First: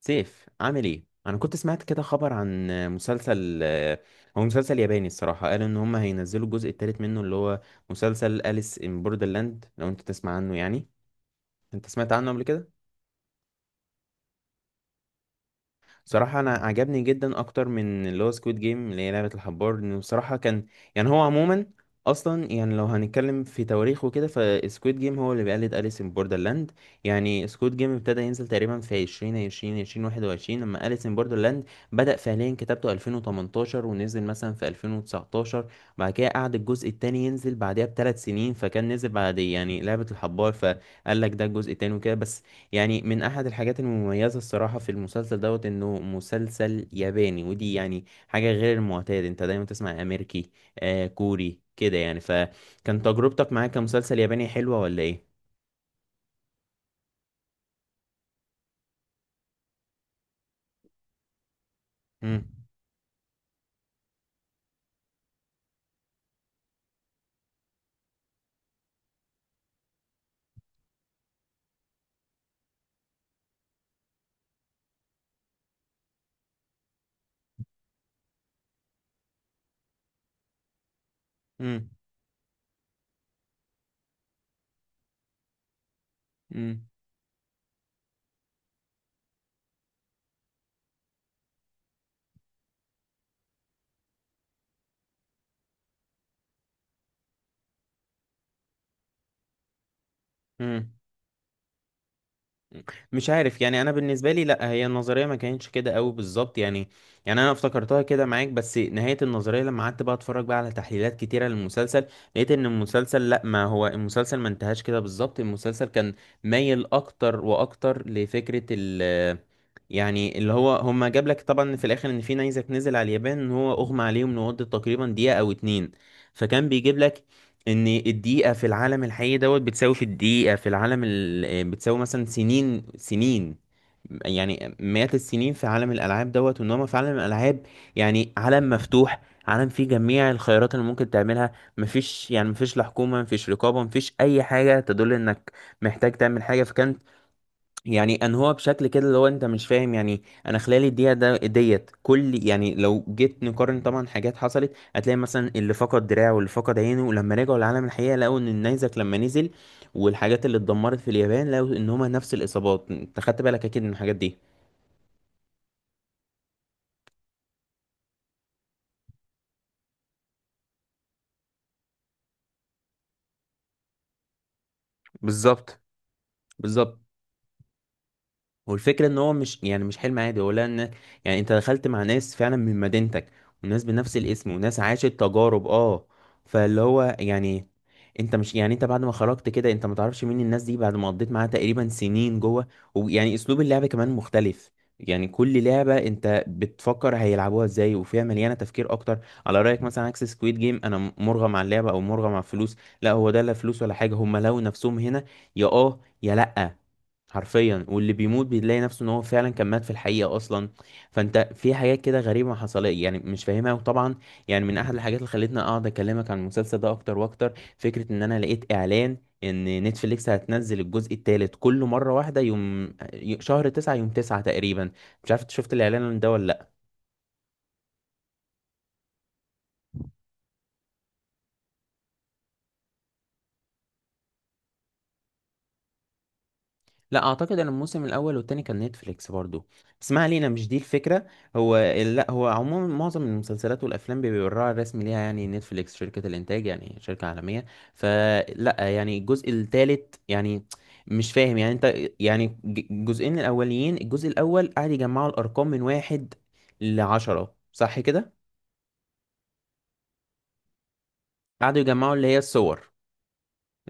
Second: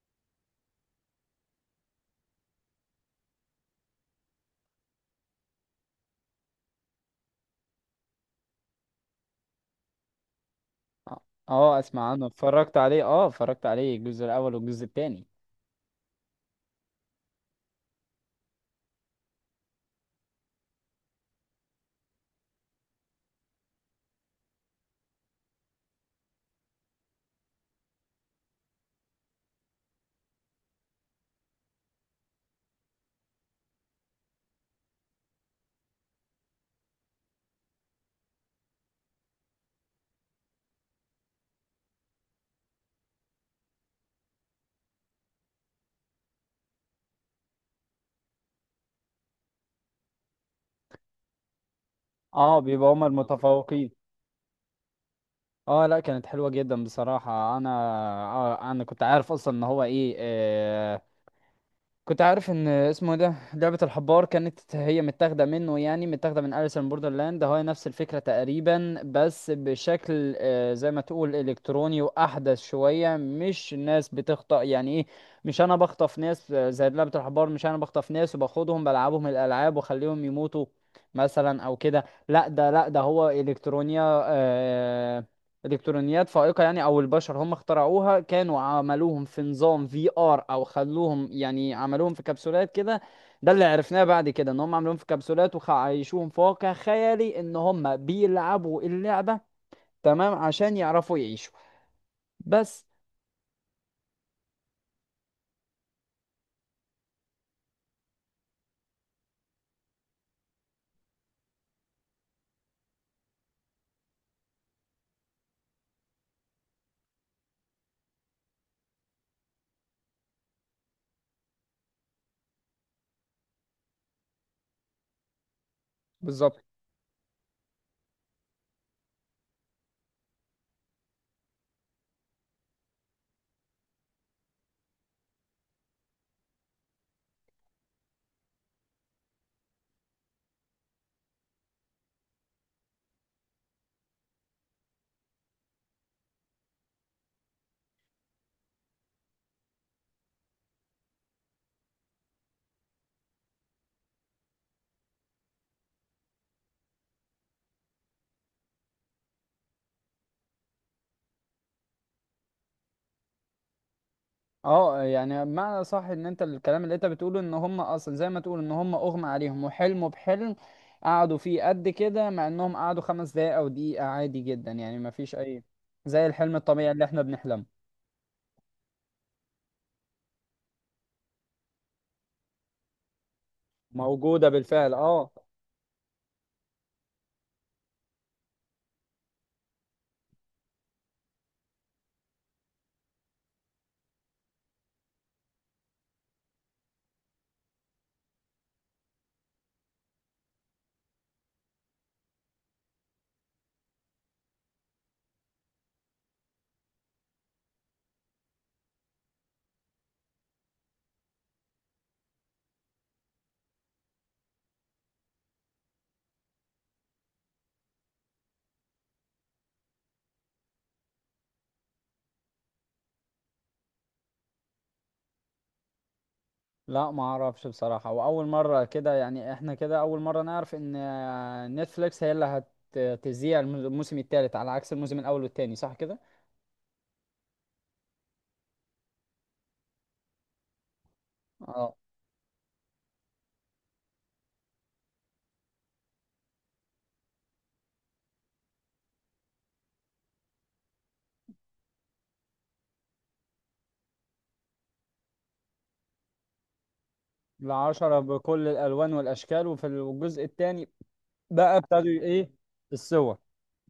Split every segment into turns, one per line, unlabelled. سيف، عامل ايه؟ انا كنت سمعت كده خبر عن مسلسل. هو مسلسل ياباني الصراحه. قالوا ان هم هينزلوا الجزء الثالث منه، اللي هو مسلسل أليس ان بوردرلاند. لو انت تسمع عنه يعني،
اه.
انت
اسمع
سمعت
عنه،
عنه قبل كده؟
اتفرجت عليه، الجزء الاول والجزء الثاني.
صراحة أنا عجبني جدا أكتر من اللي هو سكويد جيم اللي هي لعبة الحبار. إنه بصراحة كان يعني هو عموما أصلا، يعني لو هنتكلم في تواريخ وكده، فسكويد جيم هو اللي بيقلد أليس إن بوردرلاند. يعني سكويد جيم ابتدى ينزل تقريبا في 2020، 2021، لما أليس إن بوردرلاند بدأ فعليا كتابته 2018 ونزل مثلا في 2019. بعد كده قعد الجزء التاني ينزل بعدها بـ 3 سنين، فكان نزل بعد يعني لعبة الحبار، فقال لك ده الجزء التاني وكده بس. يعني من احد الحاجات المميزه الصراحه في المسلسل دوت انه مسلسل ياباني، ودي يعني حاجه غير المعتاد. انت دايما تسمع امريكي، آه كوري كده يعني.
اه، بيبقى
فكان
هما
تجربتك معاه
المتفوقين.
كمسلسل ياباني حلوه ولا ايه؟
اه، لا كانت حلوه جدا بصراحه انا. آه، انا كنت عارف اصلا ان هو ايه. كنت عارف
امم
ان اسمه إيه، ده لعبة الحبار كانت هي متاخدة منه، يعني متاخدة من أليس ان بوردرلاند، هو نفس الفكرة تقريبا بس بشكل زي ما تقول الكتروني واحدث شوية، مش الناس بتخطأ يعني ايه. مش انا بخطف ناس، زي لعبة الحبار، مش انا بخطف ناس وباخدهم بلعبهم الالعاب واخليهم يموتوا مثلا او كده. لا ده هو الكترونيا. الكترونيات فائقه، يعني او البشر هم اخترعوها، كانوا عملوهم في نظام في ار، او خلوهم، يعني عملوهم في كبسولات كده. ده اللي عرفناه بعد كده، ان هم عملوهم في كبسولات وعايشوهم في واقع خيالي ان هم بيلعبوا اللعبه تمام عشان
امم
يعرفوا يعيشوا. بس.
مش عارف يعني. انا بالنسبه لي، لا، هي النظريه ما كانتش كده قوي بالظبط يعني. يعني انا افتكرتها كده معاك، بس نهايه النظريه لما قعدت بقى اتفرج بقى على تحليلات كتيره للمسلسل، لقيت ان المسلسل لا، ما هو المسلسل ما انتهاش كده بالظبط. المسلسل كان مايل اكتر واكتر لفكره يعني اللي هو، هما جاب لك طبعا في الاخر ان في نيزك نزل على اليابان، ان هو اغمى عليهم لمده تقريبا دقيقة أو 2.
بالظبط.
فكان بيجيب لك ان الدقيقة في العالم الحقيقي دوت بتساوي في الدقيقة في العالم ال... آه، بتساوي مثلا سنين سنين، يعني مئات السنين في عالم الألعاب دوت. وإنما في عالم الألعاب يعني عالم مفتوح، عالم فيه جميع الخيارات اللي ممكن تعملها. مفيش لا حكومة، مفيش رقابة، مفيش أي حاجة تدل إنك محتاج تعمل حاجة. فكان يعني انهوا بشكل كده اللي هو انت مش فاهم، يعني انا خلال الدقيقه ده ديت كل، يعني لو جيت نقارن طبعا حاجات حصلت، هتلاقي مثلا اللي فقد دراعه واللي فقد عينه، ولما رجعوا لعالم الحقيقه لقوا ان النيزك لما نزل والحاجات اللي اتدمرت في اليابان، لقوا ان هما نفس الاصابات. انت خدت بالك اكيد من الحاجات دي؟
اه، يعني معنى صح ان انت الكلام اللي انت بتقوله ان هم اصلا زي ما تقول ان هم اغمى عليهم وحلموا بحلم قعدوا فيه قد كده، مع انهم قعدوا خمس دقايق او دقيقة، عادي جدا يعني، ما فيش اي،
بالظبط،
زي الحلم الطبيعي
بالظبط.
اللي احنا بنحلمه.
والفكرة ان هو مش يعني مش حلم عادي، هو لا، ان يعني انت دخلت مع ناس فعلا من مدينتك، وناس بنفس
موجودة
الاسم، وناس
بالفعل،
عاشت
اه.
تجارب اه. فاللي هو يعني انت مش، يعني انت بعد ما خرجت كده انت ما تعرفش مين الناس دي بعد ما قضيت معاها تقريبا سنين جوه. ويعني اسلوب اللعبة كمان مختلف. يعني كل لعبة انت بتفكر هيلعبوها ازاي، وفيها مليانة تفكير اكتر. على رأيك مثلا عكس سكويد جيم، انا مرغم على اللعبة او مرغم على الفلوس. لا، هو ده لا فلوس ولا حاجة، هم لو نفسهم هنا يا اه يا لا، حرفيا. واللي بيموت بيلاقي نفسه ان هو فعلا كان مات في الحقيقة اصلا. فانت في حاجات كده غريبة ما حصلت يعني، مش فاهمها. وطبعا يعني من احد الحاجات اللي خلتني اقعد اكلمك عن المسلسل ده اكتر واكتر، فكرة ان انا لقيت اعلان ان نتفليكس هتنزل الجزء الثالث كله مرة واحده، يوم 9/9 تقريبا. مش عارف انت شفت الاعلان ده ولا؟
لا، ما اعرفش بصراحة، واول مرة كده، يعني احنا كده اول مرة نعرف ان نتفليكس هي اللي هتذيع الموسم الثالث على عكس الموسم الاول والثاني، صح كده؟
لا، اعتقد ان الموسم الاول والتاني كان نتفليكس برضو. بس ما علينا، مش دي الفكره. هو
اه.
لا، هو عموما معظم المسلسلات والافلام بيبقى الراعي الرسمي ليها يعني نتفليكس، شركه الانتاج يعني شركه عالميه. فلا يعني الجزء الثالث يعني مش فاهم يعني انت. يعني الجزئين الاوليين، الجزء الاول قعد يجمعوا الارقام من 1 لـ 10، صح
العشرة
كده؟
بكل الالوان والاشكال، وفي الجزء الثاني بقى
قعدوا
ابتدوا
يجمعوا اللي هي
ايه؟
الصور.
الصور.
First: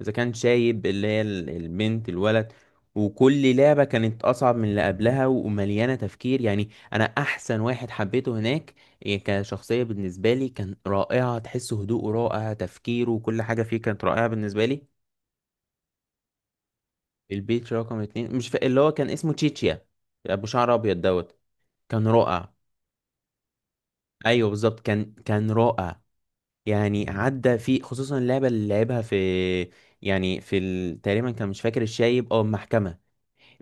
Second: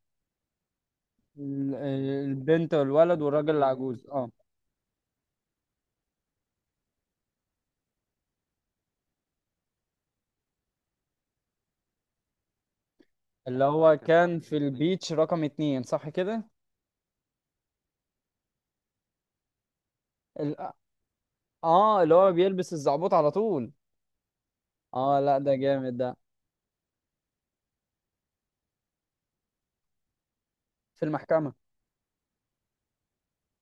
اذا كان شايب، اللي هي
ال-
البنت، الولد.
البنت والولد والراجل
وكل لعبة
العجوز،
كانت
اه.
أصعب من اللي قبلها ومليانة تفكير. يعني أنا أحسن واحد حبيته هناك، إيه كشخصية بالنسبة لي كان رائعة، تحس هدوءه رائع، تفكيره وكل حاجة
اللي
فيه
هو
كانت رائعة
كان في
بالنسبة لي.
البيتش رقم اتنين، صح كده؟
البيت رقم 2، مش فا... اللي هو كان اسمه تشيتشيا، أبو
ال...
شعر أبيض دوت.
اه،
كان
اللي هو
رائع.
بيلبس الزعبوط على طول.
أيوه بالظبط،
اه،
كان
لا
كان
ده جامد
رائع.
ده.
يعني عدى فيه، خصوصا اللعبة اللي لعبها في، يعني في
في
تقريبا كان،
المحكمة.
مش فاكر، الشايب أو المحكمة.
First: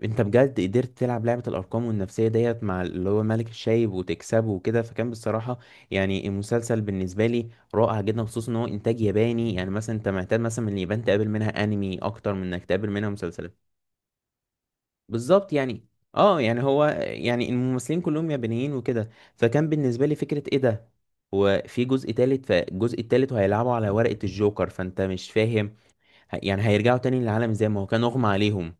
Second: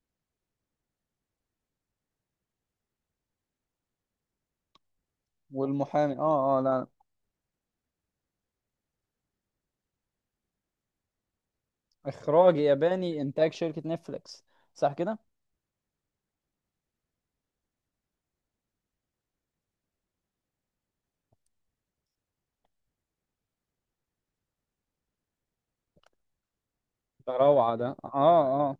انت بجد قدرت تلعب لعبة الارقام والنفسية ديت مع اللي هو ملك الشايب وتكسبه وكده، فكان بصراحة
والمحامي،
يعني
اه اه،
المسلسل
لا.
بالنسبة لي رائع جدا، خصوصا ان هو انتاج ياباني. يعني مثلا انت معتاد مثلا من اليابان تقابل منها انمي اكتر من
اخراج
انك تقابل منها
ياباني، انتاج
مسلسلات.
شركة نتفليكس، صح كده؟
بالظبط يعني. اه يعني هو يعني الممثلين كلهم يابانيين وكده. فكان بالنسبة لي فكرة ايه ده. هو في جزء تالت، فالجزء التالت وهيلعبوا على ورقة الجوكر. فانت مش فاهم، يعني هيرجعوا تاني
ده
للعالم زي
روعة
ما
ده،
هو كان اغمى
اه
عليهم.
اه.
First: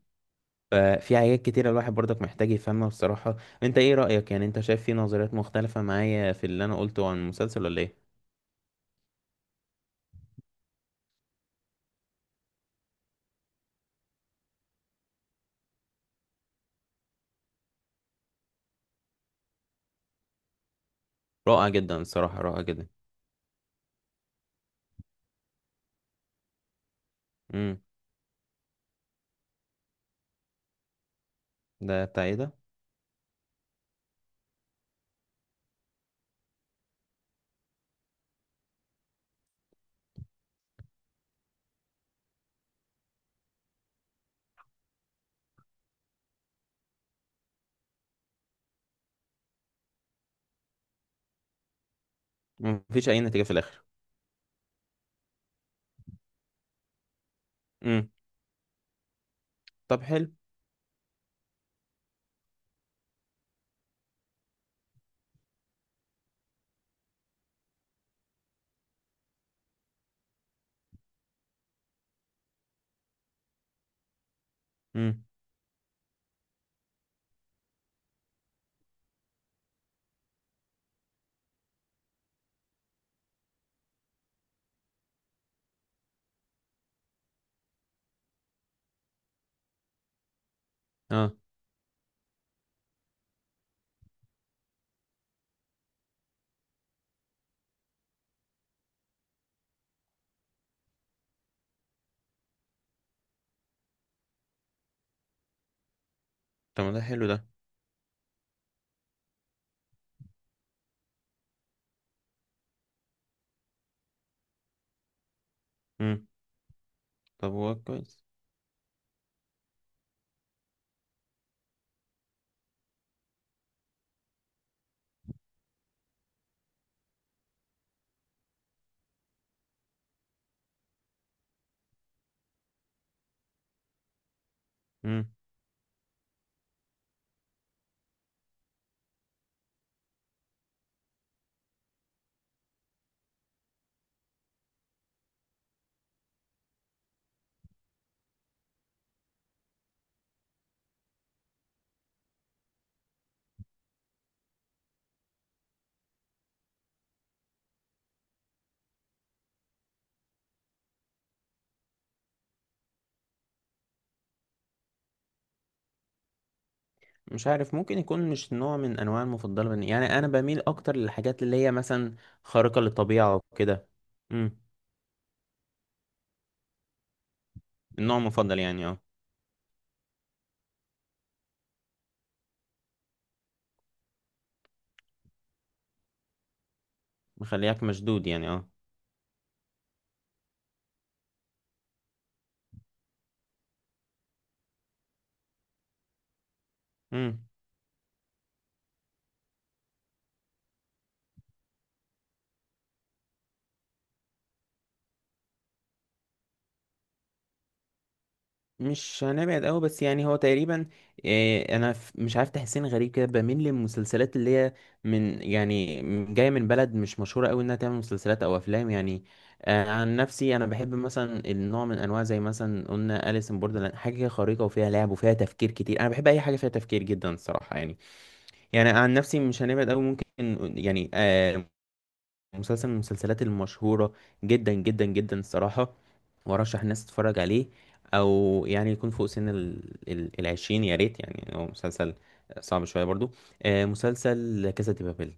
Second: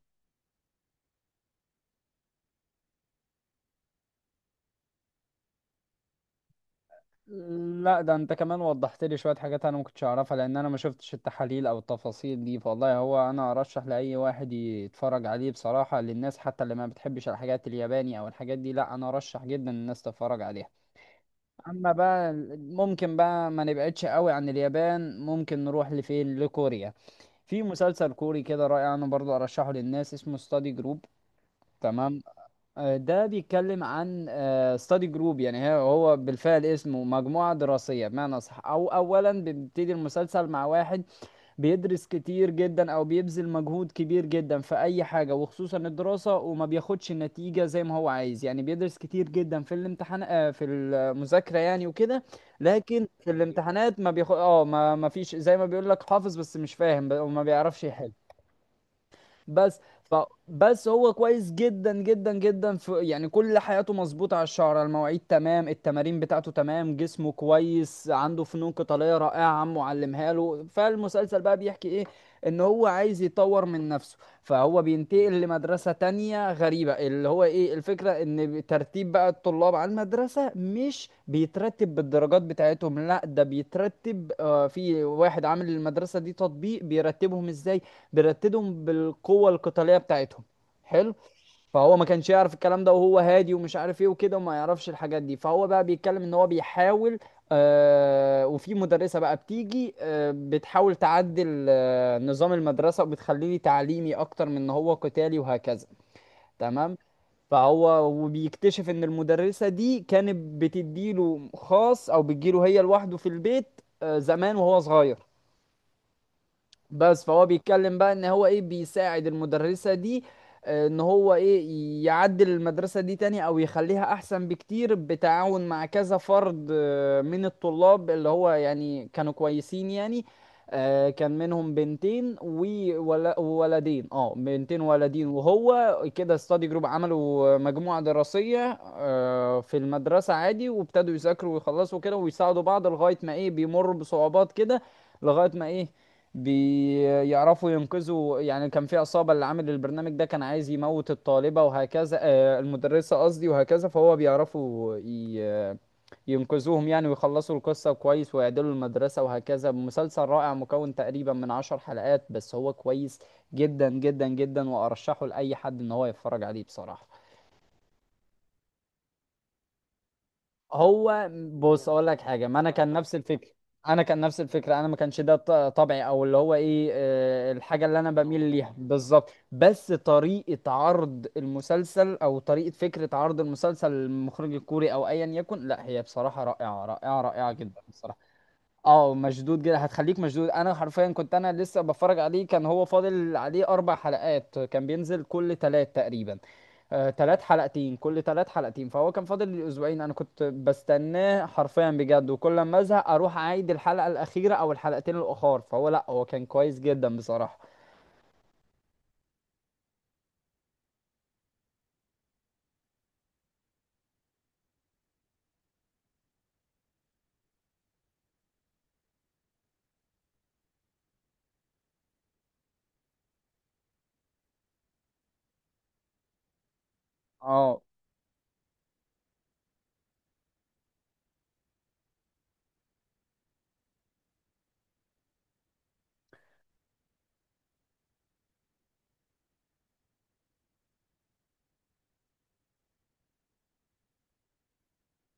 ففي حاجات كتيرة الواحد برضك محتاج يفهمها بصراحة. انت ايه رأيك؟ يعني انت شايف في نظريات مختلفة معايا في اللي انا قلته عن المسلسل ولا
لا،
ايه؟
ده انت كمان وضحت لي شوية حاجات انا ما كنتش اعرفها، لان انا ما شفتش التحاليل او التفاصيل دي، فوالله هو انا ارشح لاي واحد يتفرج عليه بصراحة، للناس حتى اللي ما بتحبش الحاجات الياباني او الحاجات دي، لا انا ارشح جدا الناس تتفرج عليها.
رائع
اما
جدا
بقى
الصراحة، رائع جدا.
ممكن بقى ما نبعدش قوي عن اليابان، ممكن نروح لفين، لكوريا. في
امم
مسلسل كوري كده رائع انا برضو ارشحه للناس، اسمه ستادي جروب.
ده
تمام.
بتاع ايه ده؟
ده بيتكلم عن ستادي جروب، يعني هو بالفعل اسمه مجموعة دراسية بمعنى صح، أو أولا بيبتدي المسلسل مع واحد بيدرس كتير جدا أو بيبذل مجهود كبير جدا في أي حاجة، وخصوصا الدراسة، وما بياخدش النتيجة زي ما هو عايز، يعني بيدرس كتير جدا في الامتحان، في المذاكرة يعني وكده. لكن
مفيش اي
في
نتيجة في الاخر.
الامتحانات ما بياخد، ما فيش، زي ما بيقول لك حافظ بس مش فاهم، وما بيعرفش
امم
يحل. بس
طب
ف
حلو.
بس هو كويس جدا جدا جدا في، يعني كل حياته مظبوطة، على الشعر، على المواعيد تمام، التمارين بتاعته تمام، جسمه كويس، عنده فنون قتالية رائعة عمه علمها له. فالمسلسل بقى بيحكي ايه؟ ان هو عايز يطور من نفسه، فهو
امم
بينتقل لمدرسة تانية غريبة، اللي هو ايه، الفكرة ان ترتيب بقى الطلاب على المدرسة مش بيترتب بالدرجات بتاعتهم، لا ده بيترتب، في واحد عامل المدرسة دي تطبيق بيرتبهم ازاي، بيرتدهم بالقوه القتاليه بتاعتهم. حلو.
اه.
فهو ما كانش يعرف الكلام ده، وهو هادي ومش عارف ايه وكده وما يعرفش الحاجات دي، فهو بقى بيتكلم ان هو بيحاول، وفي مدرسه بقى بتيجي بتحاول تعدل نظام المدرسه وبتخليه تعليمي اكتر من ان هو قتالي وهكذا.
طب ما
تمام.
ده حلو ده.
فهو وبيكتشف ان المدرسه دي كانت بتديله خاص او بتجيله هي لوحده في البيت زمان وهو صغير.
امم
بس فهو
طب هو
بيتكلم بقى
كويس.
ان هو ايه، بيساعد المدرسة دي، ان هو ايه، يعدل المدرسة دي تاني او يخليها احسن بكتير بتعاون مع كذا فرد، من الطلاب اللي هو يعني كانوا كويسين يعني. كان منهم بنتين وولدين،
امم
وهو كده ستادي جروب، عملوا مجموعة دراسية في المدرسة عادي وابتدوا يذاكروا ويخلصوا كده ويساعدوا بعض، لغاية ما ايه، بيمروا بصعوبات كده، لغاية ما ايه، بيعرفوا ينقذوا، يعني كان في عصابة اللي عامل البرنامج ده كان عايز يموت الطالبة وهكذا، المدرسة قصدي، وهكذا فهو بيعرفوا ينقذوهم يعني ويخلصوا القصة كويس ويعدلوا المدرسة وهكذا. مسلسل رائع مكون تقريبا من عشر حلقات، بس هو كويس جدا جدا جدا وأرشحه لأي حد إن هو يتفرج عليه بصراحة.
مش عارف، ممكن يكون مش نوع من انواع المفضلة. يعني انا بميل اكتر
هو
للحاجات اللي هي
بص اقول
مثلا
لك حاجه، ما انا
خارقة
كان نفس
للطبيعة
الفكره،
وكده.
انا كان نفس
امم
الفكره، انا ما كانش ده طبعي، او اللي هو ايه، الحاجه اللي انا
النوع
بميل
المفضل
ليها
يعني، اه،
بالظبط، بس طريقه عرض المسلسل او طريقه فكره عرض المسلسل للمخرج الكوري او ايا يكن، لا هي بصراحه رائعه رائعه رائعه جدا
مخليك مشدود
بصراحه.
يعني، اه.
اه، مشدود جدا، هتخليك مشدود، انا حرفيا كنت انا لسه بتفرج عليه كان هو فاضل عليه اربع حلقات، كان بينزل كل تلات تقريبا، تلات
امم
حلقتين كل تلات حلقتين، فهو كان فاضل لي اسبوعين، انا كنت بستناه حرفيا بجد، وكل ما ازهق اروح اعيد الحلقة الاخيرة او الحلقتين الاخر، فهو لا هو كان كويس جدا بصراحة.
مش هنبعد قوي، بس يعني هو تقريبا، إيه انا مش عارف، تحسين غريب كده، بميل للمسلسلات اللي هي من يعني جايه من بلد مش مشهوره قوي انها تعمل مسلسلات او افلام يعني. آه عن نفسي انا بحب مثلا النوع من انواع زي مثلا قلنا اليس ان بوردرلاند، حاجه كده خريطه وفيها لعب وفيها تفكير كتير. انا بحب اي حاجه فيها تفكير جدا الصراحه
اه
يعني. يعني عن نفسي مش هنبعد قوي ممكن، يعني مسلسل من المسلسلات المشهورة جدا جدا جدا الصراحة، وارشح الناس تتفرج عليه، او يعني يكون فوق سن العشرين يا ريت، يعني هو مسلسل صعب شوية برضو. مسلسل كاسا دي بابيل.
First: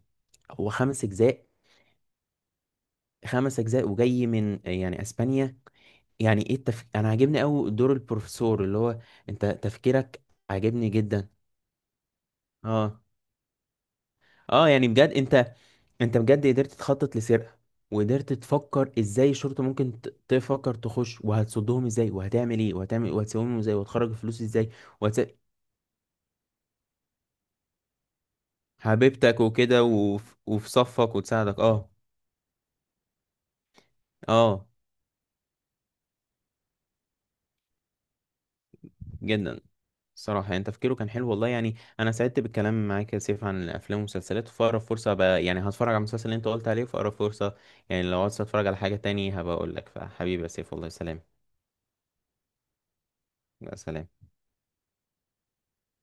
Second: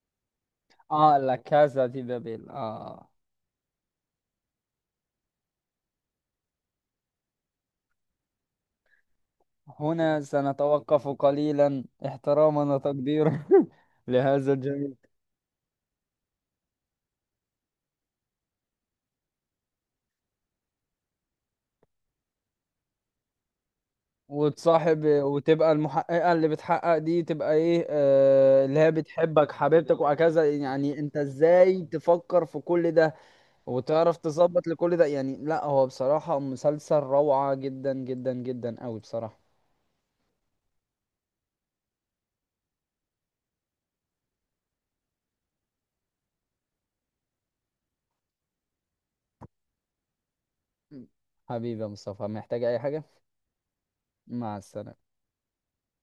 هو خمس
اه، لا
اجزاء
كازا دي بابيل، اه.
5 أجزاء، وجاي من يعني اسبانيا. يعني ايه انا عاجبني قوي دور البروفيسور، اللي هو انت
هنا
تفكيرك عاجبني
سنتوقف
جدا،
قليلا احتراما
اه.
وتقديرا لهذا.
اه يعني بجد انت، انت بجد قدرت تخطط لسرقة، وقدرت تفكر ازاي الشرطة ممكن تفكر تخش، وهتصدهم ازاي، وهتعمل ايه، وهتعمل، وهتسويهم ازاي، وهتخرج الفلوس ازاي،
وتصاحب
وهت...
وتبقى المحققة اللي بتحقق دي تبقى ايه، اللي هي
حبيبتك
بتحبك،
وكده
حبيبتك وهكذا،
وفي
يعني
صفك
انت
وتساعدك،
ازاي
اه.
تفكر في كل ده وتعرف تظبط
اه
لكل ده؟ يعني لا هو بصراحة مسلسل روعة جدا جدا جدا قوي بصراحة.
جدا. صراحة يعني تفكيره كان حلو والله. يعني انا سعدت بالكلام معاك يا سيف عن الافلام والمسلسلات. في اقرب فرصة بقى يعني هتفرج على المسلسل اللي انت قلت عليه في اقرب فرصة. يعني لو عايز اتفرج على حاجة تاني هبقى اقول لك. فحبيبي يا سيف والله، سلام.
حبيبي يا مصطفى، محتاج اي حاجة؟
يا سلام.
مع السلامة.